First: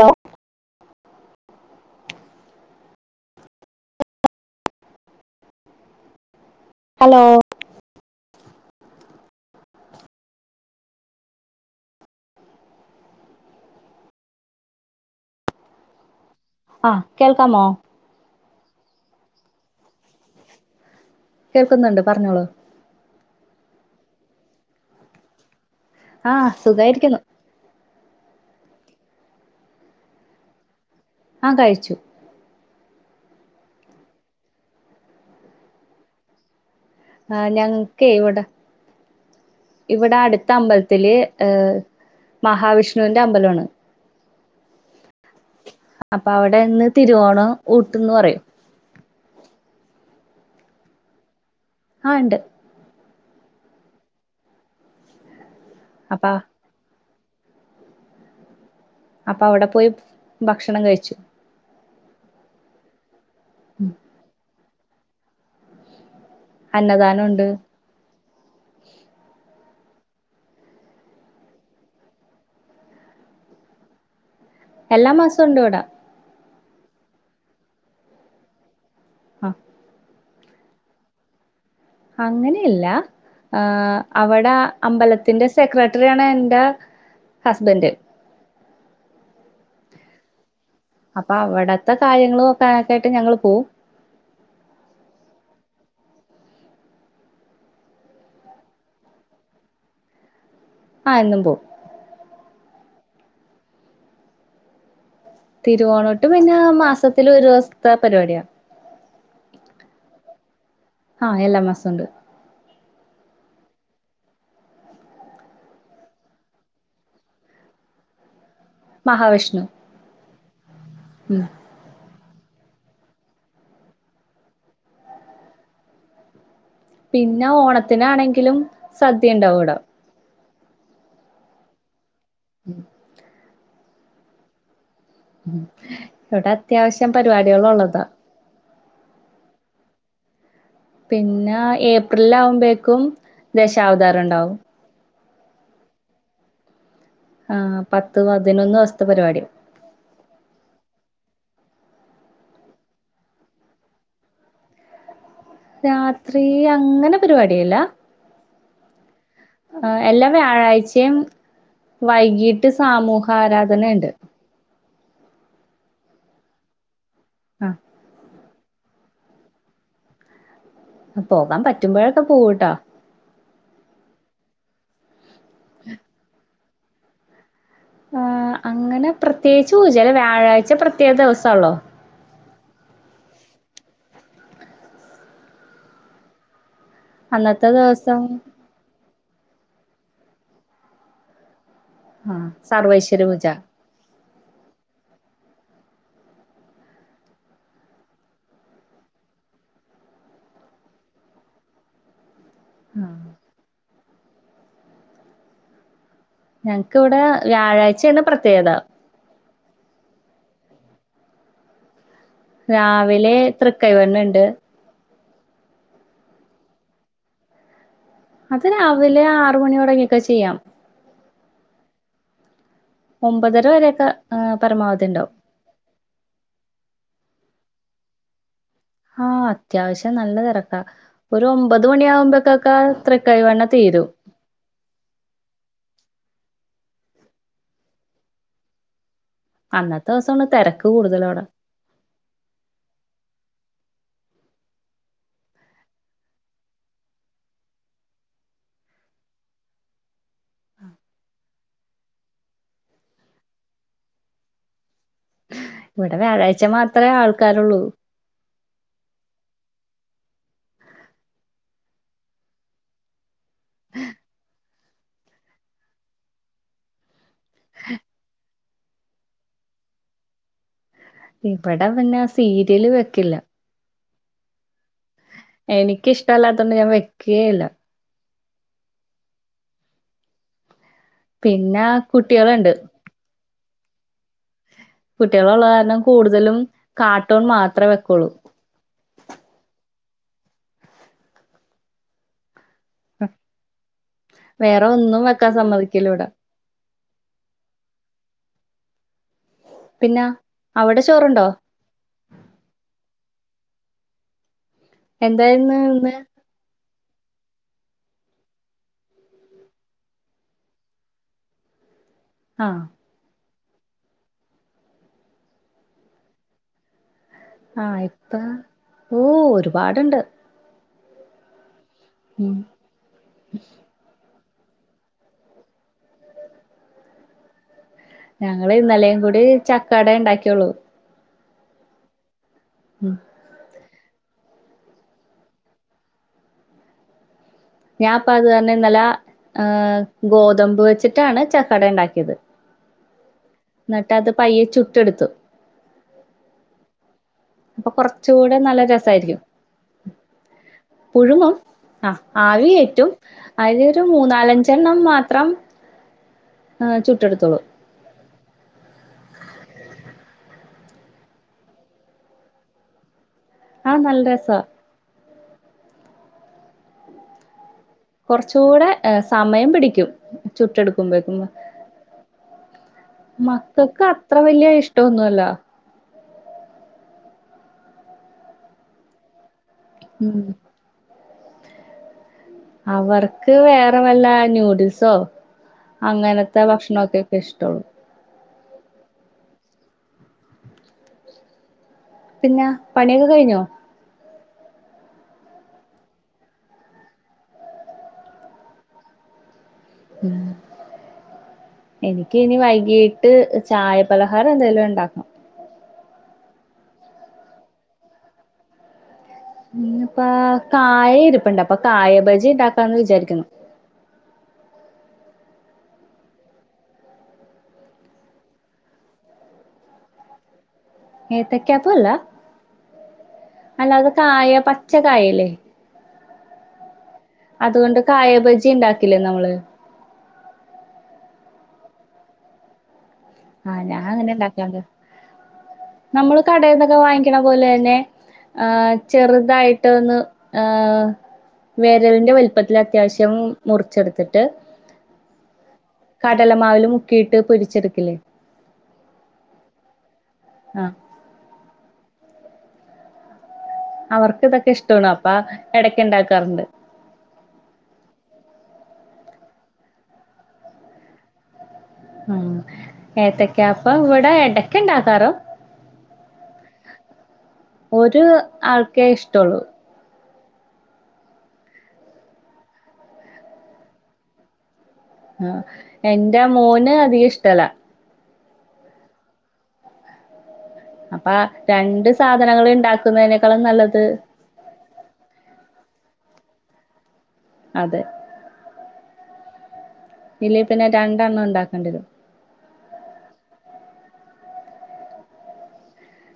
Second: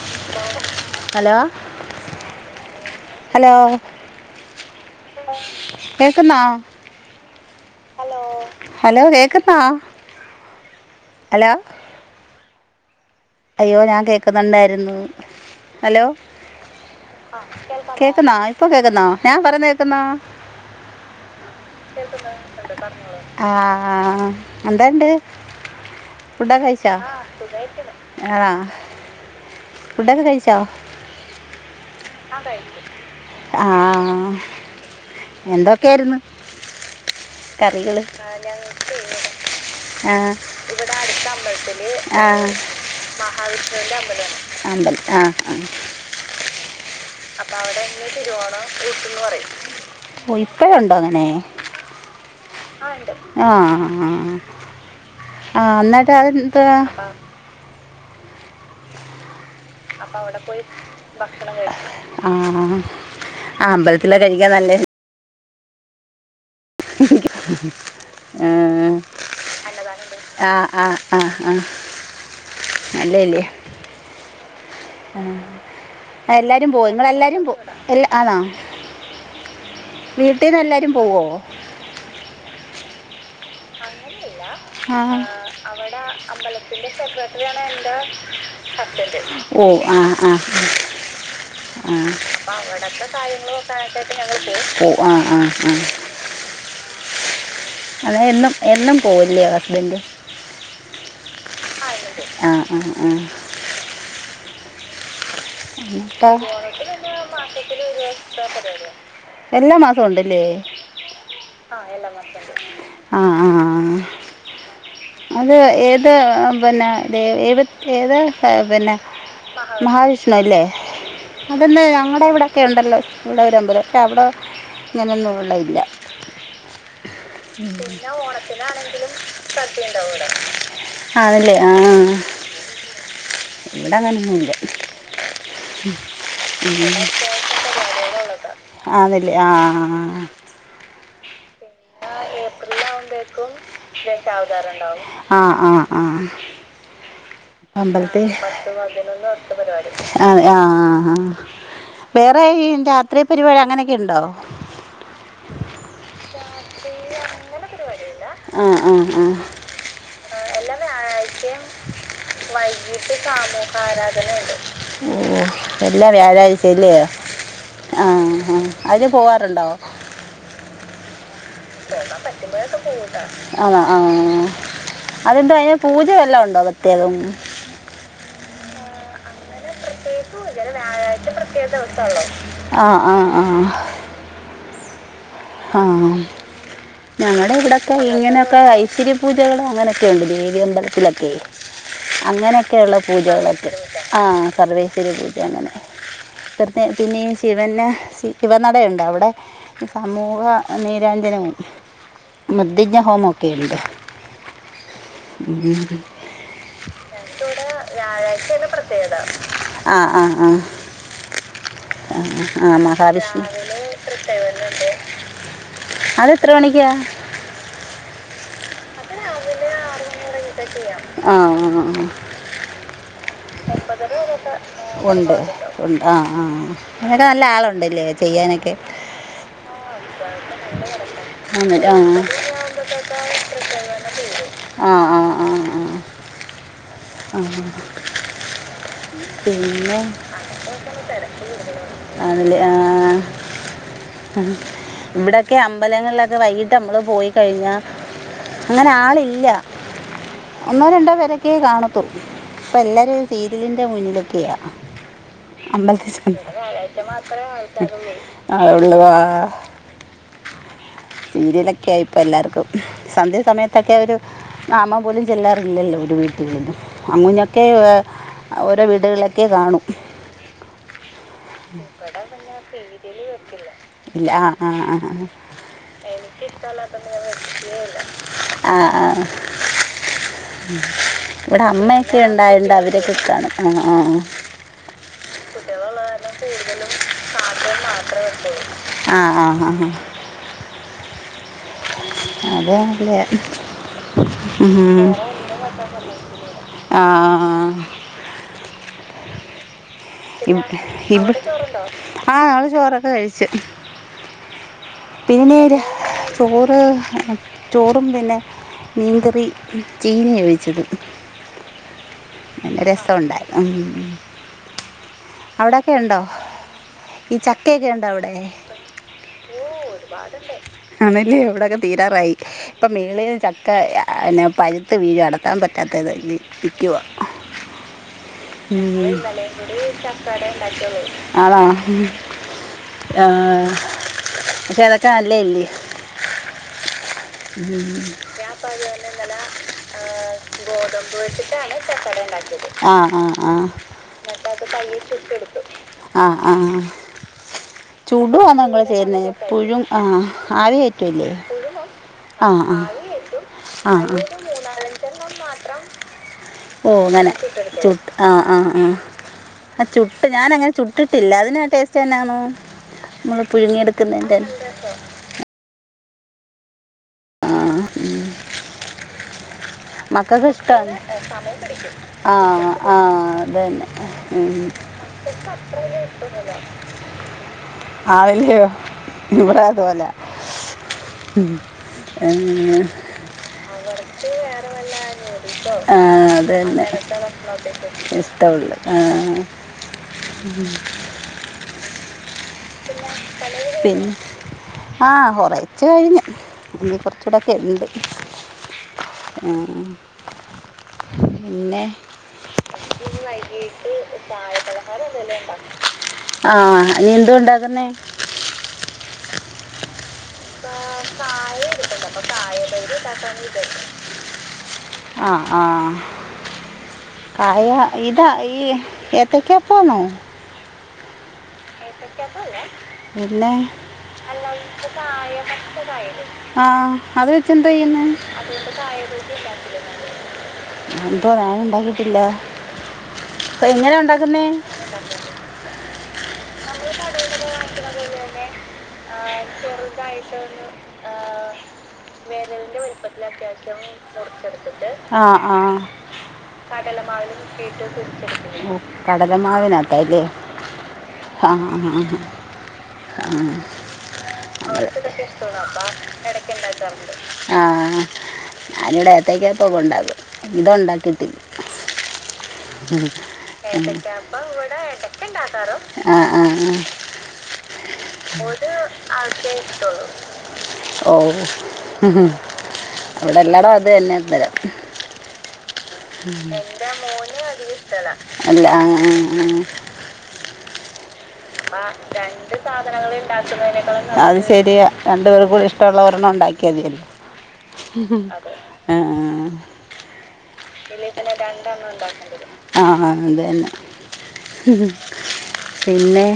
Hello hello hello കേക്ക്ന്നോ? Hello hello കേക്കുന്ന hello. അയ്യോ ഞാൻ കേക്കുന്നൊണ്ടാരുന്നു ഹലോ. ആ കേൾക്കാമോ? കേക്കുന്നാ ഇപ്പൊ കേക്കുന്നോ ഞാൻ പറന്ന കേക്കുന്നോ? കേൾക്കുന്നുണ്ട് പറഞ്ഞോളൂ ആഹ് എന്താണ്ട്? ആഹ് സുഖായിരിക്കുന്നു. സുഖായിരിക്കുന്നു. ആഹ് ഫുഡോക്കെ കഴിചോ? ആഹ് കഴിച്ചു ആഹ് എന്തോക്കേര്ന്ന് കറികള് ഞങ്ങൾക്കെ ഇവിടെ ഇവിടെ ആഹ് അടുത്ത അമ്പലത്തില് ഏ ഇവിടാടുത്തമ്പലത്തില് ആ മഹാവിഷ്ണുവിന്റെ അമ്പലമാണ് മഹാവിഷ്ണുന്റെ അമ്പലോണ് അമ്പൽആഹ് ആഹ് അപ്പാവിടെന്ന് തിരുവോണം ഊട്ട്ന്ന് പറയും ഓഹ് ഇപ്പഴൊണ്ടോങ്ങനെ ആഹ് ഉണ്ട് ആഹ് ആഹ് ന്നിട്ട് അപ്പ അതെന്തുവാ അപ്പവിടെ പോയി ഭക്ഷണം കഴിച്ചു ആഹ് ആഹ് അമ്പലത്തില കഴിക്കാൻ നല്ല അന്നദാനൊണ്ട് ആഹ് ആഹ് അന്നദാനോണ്ട് ആഹ് ആഹ് ആഹ് ആഹ് നല്ലയല്ലേ എല്ലാ മാസവും ഉണ്ട് ഇവിടെ ആഹ് എല്ലാരും പോയി നിങ്ങളെല്ലാരും പോ എല്ലാ ആണാ ആഹ് വീട്ടീന്ന് എല്ലാവരും പോവോ അങ്ങനെയല്ല ആഹ് അവട ആഹ് അവട അമ്പലത്തിന്റെ സെക്രട്ടറി ആണ് ഹസ്ബൻഡ് എല്ലാം ഓഹ് ആഹ് ആഹ് അപ്പൊ അവിടത്തെ ആഹ് കാര്യങ്ങൾ അപ്പ നോക്കാനൊക്കെ അവടത്ത ആയിട്ട് ഞങ്ങൾ കാര്യങ്ങള് പോവും നോക്കാനായിട്ട് ഓഹ് ആഹ് ആഹ് ആഹ് അതെ എന്നും എന്നും പോവോല്ലേ ഹസ്ബന്റ് ആഹ്എന്നും പോകും ആഹ് ആഹ് ആഹ് തിരുവോണോട്ട് പിന്നെ മാസത്തില് ഒരു ദിവസത്തെ പരിപാടിയാ [unintelligible] എല്ലാ മാസോം ഉണ്ടല്ലേ ആ മാസവും ആഹ് ഉണ്ട് എല്ലാ മാസോം ആഹ് ആഹ് ആഹ് അത് ഏത് പിന്നെ ഏഹ് പിന്നെ ഇത് ഏഹ് ഏത് പിന്ന മഹാവിഷ്ണു മഹാവിഷ്ണു അല്ലേ ഉം അതൊന്ന് ഞങ്ങടെ ഇവിടെക്കെ ഉണ്ടല്ലോ ഇവിടെ ഒരമ്പലം പക്ഷേ അവിട ഇങ്ങനൊന്നും ഉള്ള ഇല്ല പിന്ന ഓണത്തിനാണെങ്കിലും സദ്യ ഉണ്ടാവു ഇവട അതല്ലേ ആഹ് ആഹ് ഉം ഇവടങ്ങനൊന്നു ഇല്ല ഉം ഇവിട അത്യാവശ്യം പരിപാടികളൊള്ളതാ അതല്ലേ ആഹ് ആഹ് പിന്ന ഏപ്രിലിൽ ആവുമ്പേക്കും ദശാവതാരം ഉണ്ടാവും ആഹ് ആഹ് ആഹ് ആ പത്ത് അമ്പലത്തില് പതിനൊന്ന് ദിവസത്തെ പരിപാടി ആഹ് ആഹ് ആഹ് വേറെ ഇ രാത്രി പരിപാടി അങ്ങനേക്കെ ഇണ്ടോ രാത്രി അങ്ങന പരിപാടിയില്ല ആഹ് ആഹ് ആഹ് ആഹ് എല്ലാ വ്യാഴാഴ്ചേം വൈകീട്ട് സാമൂഹ ആരാധനേണ്ട് ഓഹ് ഓഹ് എല്ലാം വ്യാഴാഴ്ചേല്ലേ ആഹ് ആഹ് ആഹ് അതിലെ പോവാറുണ്ടോ പോകാൻ പറ്റ് ആണാ ആഹ് അതെന്താ അതിന് പൂജ വല്ലോം ഉണ്ടോ അത [unintelligible] ആഹ് അങ്ങനെ പ്രത്യേകിച്ച് പൂജല്ലേ വ്യാഴാഴ്ച പ്രത്യേക ദിവസള്ളോ ആഹ് ആഹ് ആഹ് ആഹ് ഞങ്ങടെ അന്നത്തെ ഇവിടെക്കെ ദിവസം ഇങ്ങനെയൊക്കെ ഇച്ചരി പൂജകള അങ്ങനെയൊക്കെയുണ്ട് ദേവി അമ്പലത്തിലൊക്കെ ആഹ് അങ്ങനെയൊക്കെയുള്ള സർവൈശ്വര്യ പൂജ പൂജകളൊക്കെ ആഹ് സർവേശ്വരി പൂജ അങ്ങനെ പിന്നെ ശിവൻ ശിവനടുണ്ട് അവിടെ ഈ സമൂഹ നീരഞ്ജനവും മുദ് ന്റെ ആ ഹോമൊക്കെയുണ്ട് ഉം ഞങ്ങക്ക് ഇവിടെ വ്യാഴാഴ്ച തന്നെ പ്രത്യേകത ആഹ് ആഹ് ആഹ് ആഹ് രാവിലെ തൃക്കൈ വെണ്ണ ഉണ്ട് അത് എത്ര മണിക്ക അത് രാവിലെ ആറ് മണിയോടെങ്ങൊക്കെ ചെയ്യാം ആഹ് ഒമ്പതര വരെയൊക്കെ പരമാവധി ഉണ്ടാവും ഉണ്ട് ഉണ്ട് ആഹ് ആഹ് അങ്ങനൊക്കെ നല്ല ആളുണ്ടല്ലേ ചെയ്യാനൊക്കെ ഹാത് അത്യാവശ്യം നല്ല തിരക്ക ഒരു ഒമ്പത് ആ മണിയാകുമ്പോക്കക്കെ ത്രിക്കായി വെണ്ണ തീരും ആഹ് ആഹ് ആഹ് ആഹ് ആഹ് പിന്നെ അന്നത്തെ ദിവസാണ് തിരക്ക് കൂടുതലവിടെ അല്ല ഇവിടൊക്കെ അമ്പലങ്ങളിലൊക്കെ വൈകിട്ട് നമ്മള് പോയി കഴിഞ്ഞ അങ്ങനെ ആളില്ല ഒന്നോ രണ്ടോ പേരൊക്കെ കാണത്തുള്ളൂ പ്പ എല്ലാരും സീരിയലിന്റെ മുന്നിലൊക്കെയാ ഇവിടെ അമ്പൽത്ത് വ്യാഴാഴ്ച മാത്രമേ ആൾക്കാരുള്ളൂ ആഹ് ഉള്ളു ആഹ് സീരിയലൊക്കെ ആയിപ്പോ എല്ലാർക്കും സന്ധ്യ സമയത്തൊക്കെ ഒരു നാമം പോലും ചെല്ലാറില്ലല്ലോ ഒരു വീട്ടിലുങ്ങ കേവ് ഓരോ വീടുകളൊക്കെ കാണു ഇവിടെ പിന്നെ ആഹ് സീരിയല് വെക്കില്ല ഇല്ല ആഹ് ആഹ് ആഹ് എനികിഷടല്ലാത്തുകൊണ്ട് ഞാൻ വെക്കുയില്ല ആഹ് ആഹ് ഇവിടെ പിന്നെ അമ്മയൊക്കെ കുട്ടികളുണ്ട് ഉണ്ടായിണ്ട് കിക്കാണ് ആഹ് ആഹ് ആഹ് കുട്ടികളുള്ള കാരണം കൂടുതലും കാർട്ടൂൺ മാത്രമേ വെക്കുള്ളൂ ആഹ ആഹ ആഹ ആഹ അതല്ലേ വേറെ ഉം ഒന്നും വെക്കാൻ സമ്മതിക്കില്ല ഇവിടെ. ആഹ് പിന്നെ ഇബ് അവിടെ ഇബ് ചോറുണ്ടോ? ആഹ് നാള് ചോറൊക്കെ കഴിച്ചു എന്തായിരുന്നു പിന്നെര് ഇന്ന്? ചോറ് ചോറും പിന്നെ മീങ്കറി ചീന വേവിച്ചത് പിന്നെ ആഹ് രസമുണ്ടായി ഉം അവിടെക്കെ ഉണ്ടോ ഈ ചക്കയൊക്കെ ആഹ് ഇണ്ട ഇപ്പ അവിടെ ഓ ഒരുപാടുണ്ട്. ആണല്ലേ എവിടെയൊക്കെ തീരാറായി ഉം ഇപ്പം മേളും ചക്ക എന്നെ പരുത്ത് വീഴ അടക്കാൻ പറ്റാത്തത് വിൽക്കുവ [inaudible] ഞങ്ങള് ഇന്നലെകൂടി ആണോ ആഹ് ഉം [unintelligible] അപ്പ അത് ഞാൻ കാരണം പതു ഇന്നലെ തന്നെ നല്ല ഗോതമ്പ് വെച്ചിട്ടാണ് ചക്കട ഉണ്ടാക്കിയത് ആഹ് ആഹ് ആഹ് എന്നിട്ട് അത് പയ്യെ ചുട്ടെടുത്തു. ആഹ് ആഹ് അപ്പൊ കുറച്ചുകൂടെ ചൂടുവാന്നോ ങ്ങൾ നല്ല ചെയ്യുന്നെ രസായിരിക്കും. എപ്പോഴും ആഹ് ആവിയേറ്റു അല്ലേ പുഴുങ്ങും ആഹ് ആവിയേറ്റും ആ ആ അതിലരു മൂന്നാലഞ്ചെണ്ണം മാത്രം ഏഹ് ഓഹ് ങ്ങനെ ചുട്ടെടുത്തോളൂ ചുട്ട് ആഹ് ആഹ് ആഹ് ആഹ് ചുട്ട് ഞാനങ്ങനെ ചുട്ടിട്ടില്ല അതിന്ന് ടേസ്റ്റ് തന്നെയാണോ നമ്മള് പുഴുങ്ങിയ അത് നല്ല എടുക്കുന്നതിന്റെ രസാ ട്ടട്ടോ ആഹ് കുറച്ചുകൂടെ സമയം പിടിക്ക ക്യും മക്കൾക്ക് ഇഷ്ടമാണ് ചുട്ടെടുക്കുമ്പോക്കുമ്പ ആ ആ അത് തന്നെ മക്കൾക്ക് അത്ര വലിയ ഇഷ്ട ട്ടൊന്നുമല്ല ആവല്യു ഇവാടായതുപോലെ ഉം ഉം അവർക്ക് വേറെ വല്ല നൂഡിൽസോ അങ്ങനത്തെ ഭക്ഷണൊക്കെ ഒക്കെ ഇഷ്ടള്ളൂ. ഇഷ്ടഉള്ളു ആഹ് ഉം പിന്നെ പണിയൊക്കെ കഴിഞ്ഞോ? പിന്നെ ആഹ് കൊറച്ച് കഴിഞ്ഞ് ഇഞ്ഞ് കൊർച്ചൂടെക്കെ ണ്ട്. ഉം ഉം ഉം എനിക്ക് ഇനി വൈകീട്ട് ചായപലഹാരം എന്തെലും ണ്ടാക്കാണം. ആഹ് നീ എന്തുണ്ടാക്കുന്നെ? ഇന്ന്പ്പ കായ ഇരിപ്പുണ്ട് അപ്പ കായബജി ഇണ്ടാക്കാന്ന് വിചാരിക്കുന്നു. ആഹ് ആഹ് കായ ഇതാ ഈ എത്തക്ക്യാപ്പാണോ? ഏത്തക്കപ്പ അല്ല പിന്നെ അല്ലാതെ കായ പച്ച കായല്ലേ. ആഹ് അത് വച്ചെന്താ അതുകൊണ്ട് യ്യുന്നേ? കായ ബജി ഉണ്ടാക്കില്ലേ നമ്മള് അപ്പോ ഞാന് ണ്ടാക്കിട്ടില്ല. അപ്പ ആഹ് എങ്ങനെ ഞാൻ അങ്ങനെ ണ്ടാക്കുന്നേ? ഉണ്ടാക്കാണ്ട് നമ്മള് കടേന്നൊക്കെ വാങ്ങിക്ക്ണ പോലെ തന്നെ ആഹ് ചെറുതായിട്ട് ഒന്ന് ആഹ് വേരലിന്റെ വലിപ്പത്തിൽ അത്യാവശ്യം മുറിച്ചെടുത്തിട്ട് ആ ആ കടലമാവിൽ മുക്കിയിട്ട് പൊരിച്ചെടുക്കില്ലേ. ഓഹ് കടല മാവിനകത്ത ല്ലേ? ആഹ് ആഹ് ആഹ് അവർക്ക് അവർക്ക് ഇഷ്ടമാണ് ഇതൊക്കെ ഇഷ്ടാണ് അപ്പ ഇടക്ക് ഉണ്ടാക്കാറുണ്ട് എടക്കിണ്ടാ ആഹ് ഞാനിവിടെ എത്തയ്ക്കാപ്പം പോക്കെണ്ടാക്കും ഇത് ണ്ടാക്കിയിട്ടില്ല. ആഹ് ഏത്തക്കാപ്പ ഇവടെ എടക്ക ഇണ്ടാക്കാറോ ആ ആ ആ ഒരു ആൾക്കേ ഇഷ്ടള്ളു. ഓഹോ ഹ് ഹും അവടെ എല്ലട അതന്നെന്നരാ ആഹ് എന്റെ മോന് അധികം ഇഷ്ടല്ല. അല്ല ആഹ് ആഹ് ആഹ് അപ്പ ആഹ് രണ്ട് സാധനങ്ങൾ നല്ലത് ണ്ടാക്കുന്നതിനേക്കാളും അഹ് സരിയ രണ്ട് പേർക്ക് കൂടി ഇഷ്ടള്ള ഒരെണ്ണം ണ്ടാക്കിയതിയല്ലോ? അതെ അതെ ആഹ് ആഹ് ഇല്ലേ പിന്നെ രണ്ടണ്ണം ഇണ്ടാക്കേണ്ടിരും. ആഹ് അതന്നെ. പിന്നെ?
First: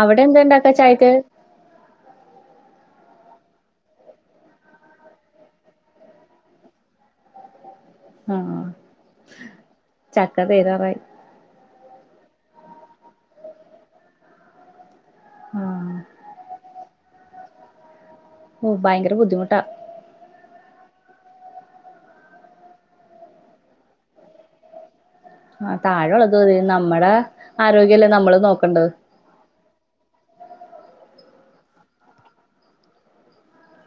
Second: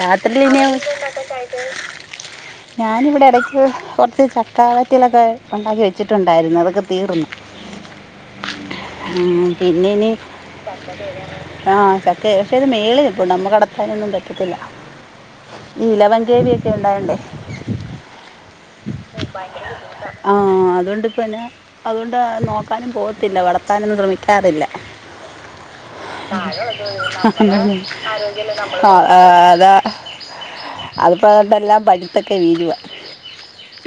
അവിടെ എന്താ പിന്നെ ഇണ്ടാക്കാ ചായക്ക് ഞാനിവിടെ എടക്ക് കൊർച്ച് ചക്കാവറ്റലൊക്കെ ഉണ്ടാക്കി വെച്ചിട്ടുണ്ടായിരുന്നു അതൊക്കെ തീർന്നു. ആഹ് ഉം പിന്നെനി ചക്ക തീരാറായി ആഹ് ചക്ക പക്ഷെത് മേളി നിപ്പുണ്ട് നമ്മക്കടത്താനൊന്നും പറ്റത്തില്ല. ആഹ് ഇലവൻ ഗ്രേവിയക്കെ ഉണ്ടായോണ്ടേ ഓ ഭയങ്കര ബുദ്ധിമുട്ടാ ആഹ് അതുകൊണ്ട് പ്പന്നാ അതുകൊണ്ട് നോക്കാനും പോകത്തില്ല വളർത്താനൊന്നും ശ്രമിക്കാറില്ല. ആഹ് താഴെള്ളത് തി നമ്മടെ ആരോഗ്യല്ലേ നമ്മള് നോക്കണ്ടേ. ആഹ് അതാ അതിപ്പോണ്ടെല്ലാം പഴുത്തൊക്കെ വീഴുവ.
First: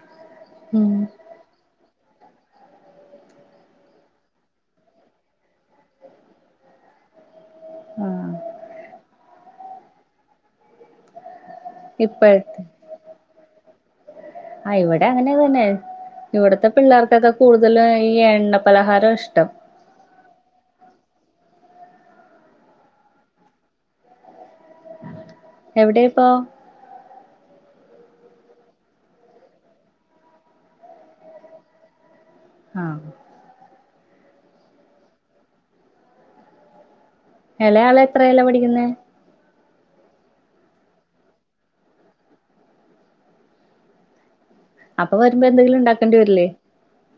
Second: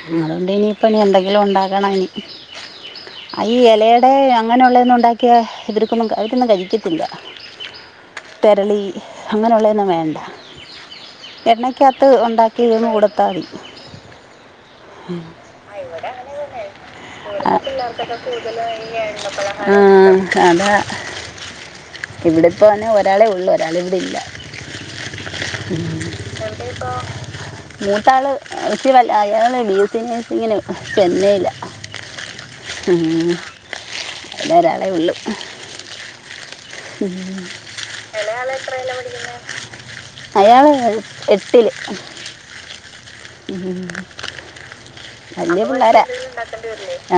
ആഹ് അതുകൊണ്ട് ഇനി ഉം പ്പനി എന്തെങ്കിലും ഉണ്ടാക്കണം ഇനി. ഈ എലേടെ അങ്ങനുള്ളേന്നു ണ്ടാക്കിയാ ഇവർക്കൊന്നും അവരൊന്നും കഴിക്കത്തില്ല. ആഹ് തെരളി അങ്ങനെയുള്ളന്നും വേണ്ട എണ്ണ കത്ത് ഉണ്ടാക്കിരുന്നു കൊടുത്താതി. ആഹ് ഇവടെ അങ്ങനെ തന്നെ. ഇവടത്തെ പിള്ളേർക്കൊക്കെ കൂടുതലും ഈ എണ്ണ പലഹാര ഇഷ്ടം. ആഹ് അതാ ഇവിട്പ്പൊ തന്നെ ഒരാളെ ഉള്ളു ഒരാളിവിടെ ഇല്ല എവിടെ ഇപ്പോ ടെ ഇപ്പോ മൂത്ത ആള് ഇച്ചിരി വല്ല അയാള് ബീഎസ്സി നഴ്സിങ്ങിന് ചെന്നയ്ല ആഹ് അവിടെ ഒരാളെ ഉള്ളു എളയാള് എളയാള് എത്രേല പഠിക്ക്ന്നേ അയാള് എട്ടില് അപ്പൊ വരുമ്പോ വല്യ എന്തെങ്കിലും പിള്ളാര ഉണ്ടാക്കേണ്ടി വരില്ലേ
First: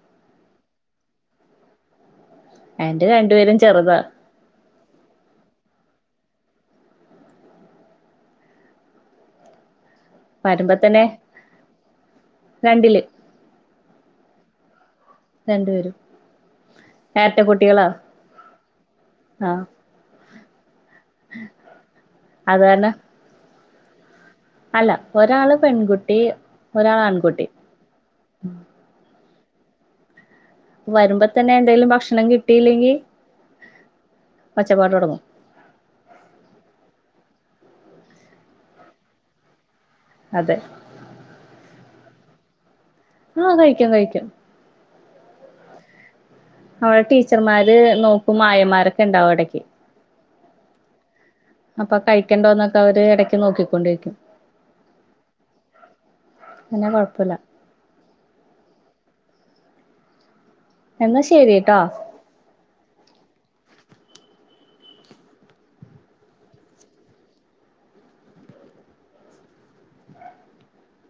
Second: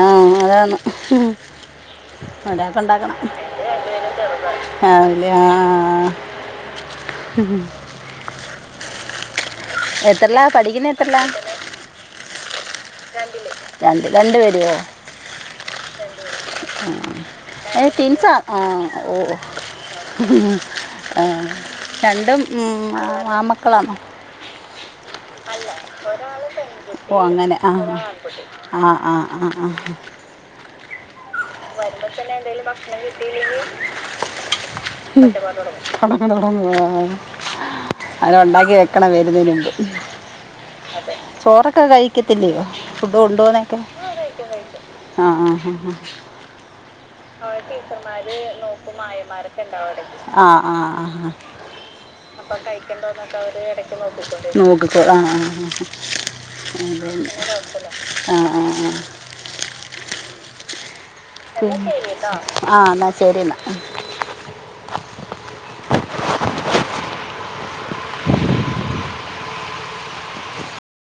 ആഹ് അതാണ് വടക്കെ എന്റെ ഇണ്ടാക്കണം രണ്ടുപേരും ചെറുതാ ആഹ് ആഹ് എതർലാ വരുമ്പോ പഠിക്ക്ന്ന തന്നെ എതർല രണ്ടില് രണ്ടില് രണ്ട് പേരോ രണ്ടുപേരും രണ്ട് പേരും എരട്ട കുട്ടികളാ ഏഹ് ട്വിൻസാ ആഹ് ഓഹ് ആഹ് രണ്ടും അത് ഉം കാരണം ആൺമക്കളാന്നൊ അല്ല ഒരാള് പെൺകുട്ടി ഒരാള് ഓഹ് ആൺകുട്ടി അങ്ങനെ ആഹ് ആഹ് ആഹ് ആഹ് ആഹ് വരുമ്പൊ തന്നെ എന്തേലും ഭക്ഷണം കിട്ടീല്ലെങ്കി ഒച്ചപ്പാടൊടങ്ങും തൊടങ്ങും തൊടങ്ങും അത് ഉണ്ടാക്കി വെക്കണം വരുന്നേനുമുമ്പ് അതെ ചോറൊക്കെ കഴിക്കത്തില്ലയൊ ഫുഡ് ആഹ് കൊണ്ടോന്നക്കെ കഴിക്കും കഴിക്കും ആഹ് ആഹ് അവിടെ ടീച്ചർമാര് നോക്കും ആയമാരൊക്ക ഇണ്ടാവും അവിടക്കെ ആഹ് ആഹ് ആഹ് അപ്പൊ അപ്പ കഴിക്കണ്ടോന്നൊക്കെ അവര് എടക്ക് കഴിക്കണ്ടത്ക്കെ അവര് എടക്ക് നോക്കിക്കൊണ്ടിരിക്കും നോക്കിത ആഹ് ആഹ് പിന്നെ അതേ കൊഴപ്പല്ല ആഹ് ആഹ് ആഹ് ആഹ് എന്നാ ശരിട്ടോ ഇന്ന ശരി ഇന്ന